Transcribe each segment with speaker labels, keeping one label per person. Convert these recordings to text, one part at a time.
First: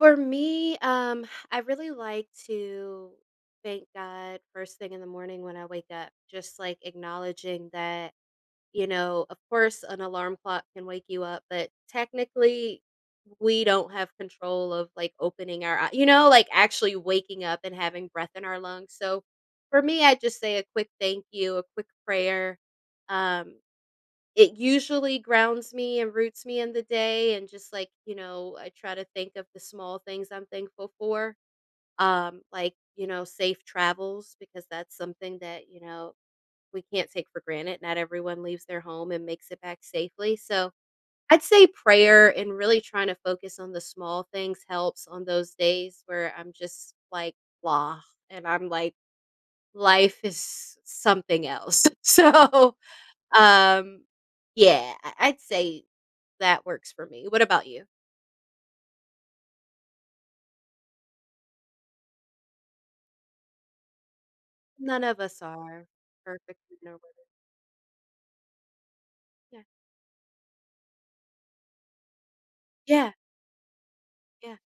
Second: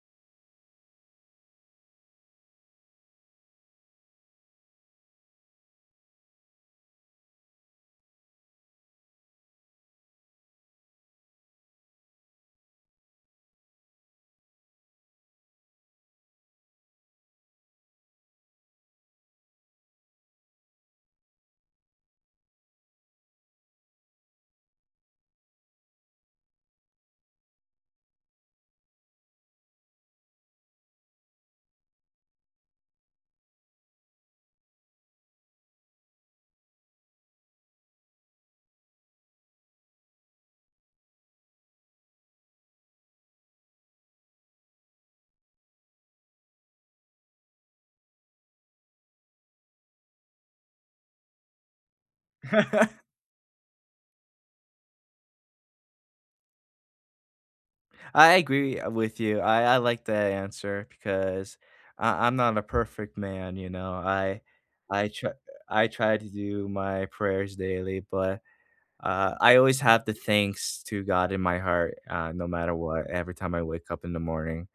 Speaker 1: For me, um, I really like to thank God first thing in the morning when I wake up, just like, acknowledging that, you know, of course, an alarm clock can wake you up, but technically, we don't have control of, like, opening our eye you know, like, actually waking up and having breath in our lungs, so, for me, I just say a quick thank you, a quick prayer. Um, it usually grounds me and roots me in the day and just like, you know, I try to think of the small things I'm thankful for. Um, like, you know, safe travels, because that's something that, you know, we can't take for granted, not everyone leaves their home and makes it back safely, so, I'd say prayer and really trying to focus on the small things helps on those days where I'm just like, "Blah." And I'm like, "Life is something else." So, um, yeah, I I'd say that works for me, what about you?
Speaker 2: I agree, uh, with you. I I like that answer because I I'm not a perfect man, you know. I
Speaker 1: None
Speaker 2: I
Speaker 1: of
Speaker 2: tr
Speaker 1: us are
Speaker 2: I try to
Speaker 1: perfect
Speaker 2: do
Speaker 1: with no.
Speaker 2: my
Speaker 1: [unintelligible]
Speaker 2: prayers daily, but, uh, I
Speaker 1: Yeah.
Speaker 2: always have the thanks to God in my heart, uh, no matter what,
Speaker 1: Yeah.
Speaker 2: every time I wake up in the
Speaker 1: Yeah.
Speaker 2: morning.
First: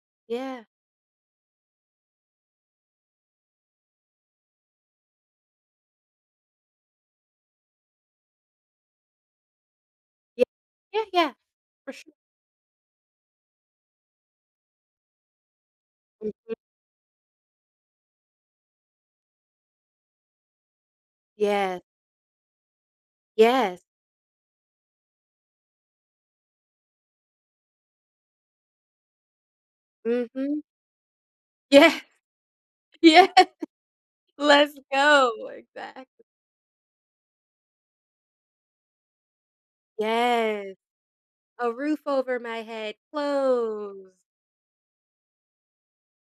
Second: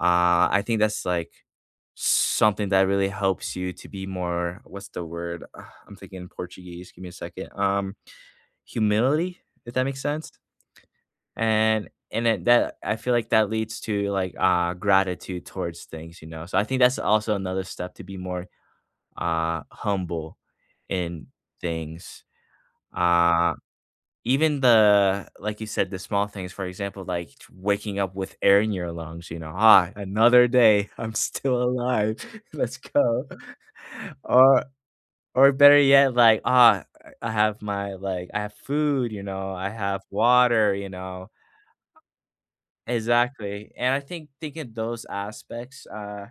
Speaker 2: Uh, I
Speaker 1: Yeah.
Speaker 2: think that's, like, something that really helps you to be more what's the word? Uh, I'm thinking in Portuguese, give me a second. Um, humility, if that makes sense?
Speaker 1: Ye Yeah, yeah.
Speaker 2: And
Speaker 1: For sure.
Speaker 2: and at that I feel like that leads to, like, uh, gratitude towards things, you know.
Speaker 1: Mhm.
Speaker 2: So, I think that's also another step to be more, uh, humble in
Speaker 1: Yeah.
Speaker 2: things. Uh,
Speaker 1: Yes.
Speaker 2: even the like you said, the small things, for example, like, waking up with air in your lungs, you know? "Ah, another
Speaker 1: Mhm.
Speaker 2: day, I'm still
Speaker 1: Yeah.
Speaker 2: alive, let's
Speaker 1: Yeah.
Speaker 2: go." Or
Speaker 1: Let's go,
Speaker 2: or, better yet,
Speaker 1: exactly.
Speaker 2: like, uh, I have my like, I have food, you know, I have water,
Speaker 1: Yes,
Speaker 2: you know.
Speaker 1: a roof over my head,
Speaker 2: Exactly, and I
Speaker 1: clothes.
Speaker 2: think taking those aspects, uh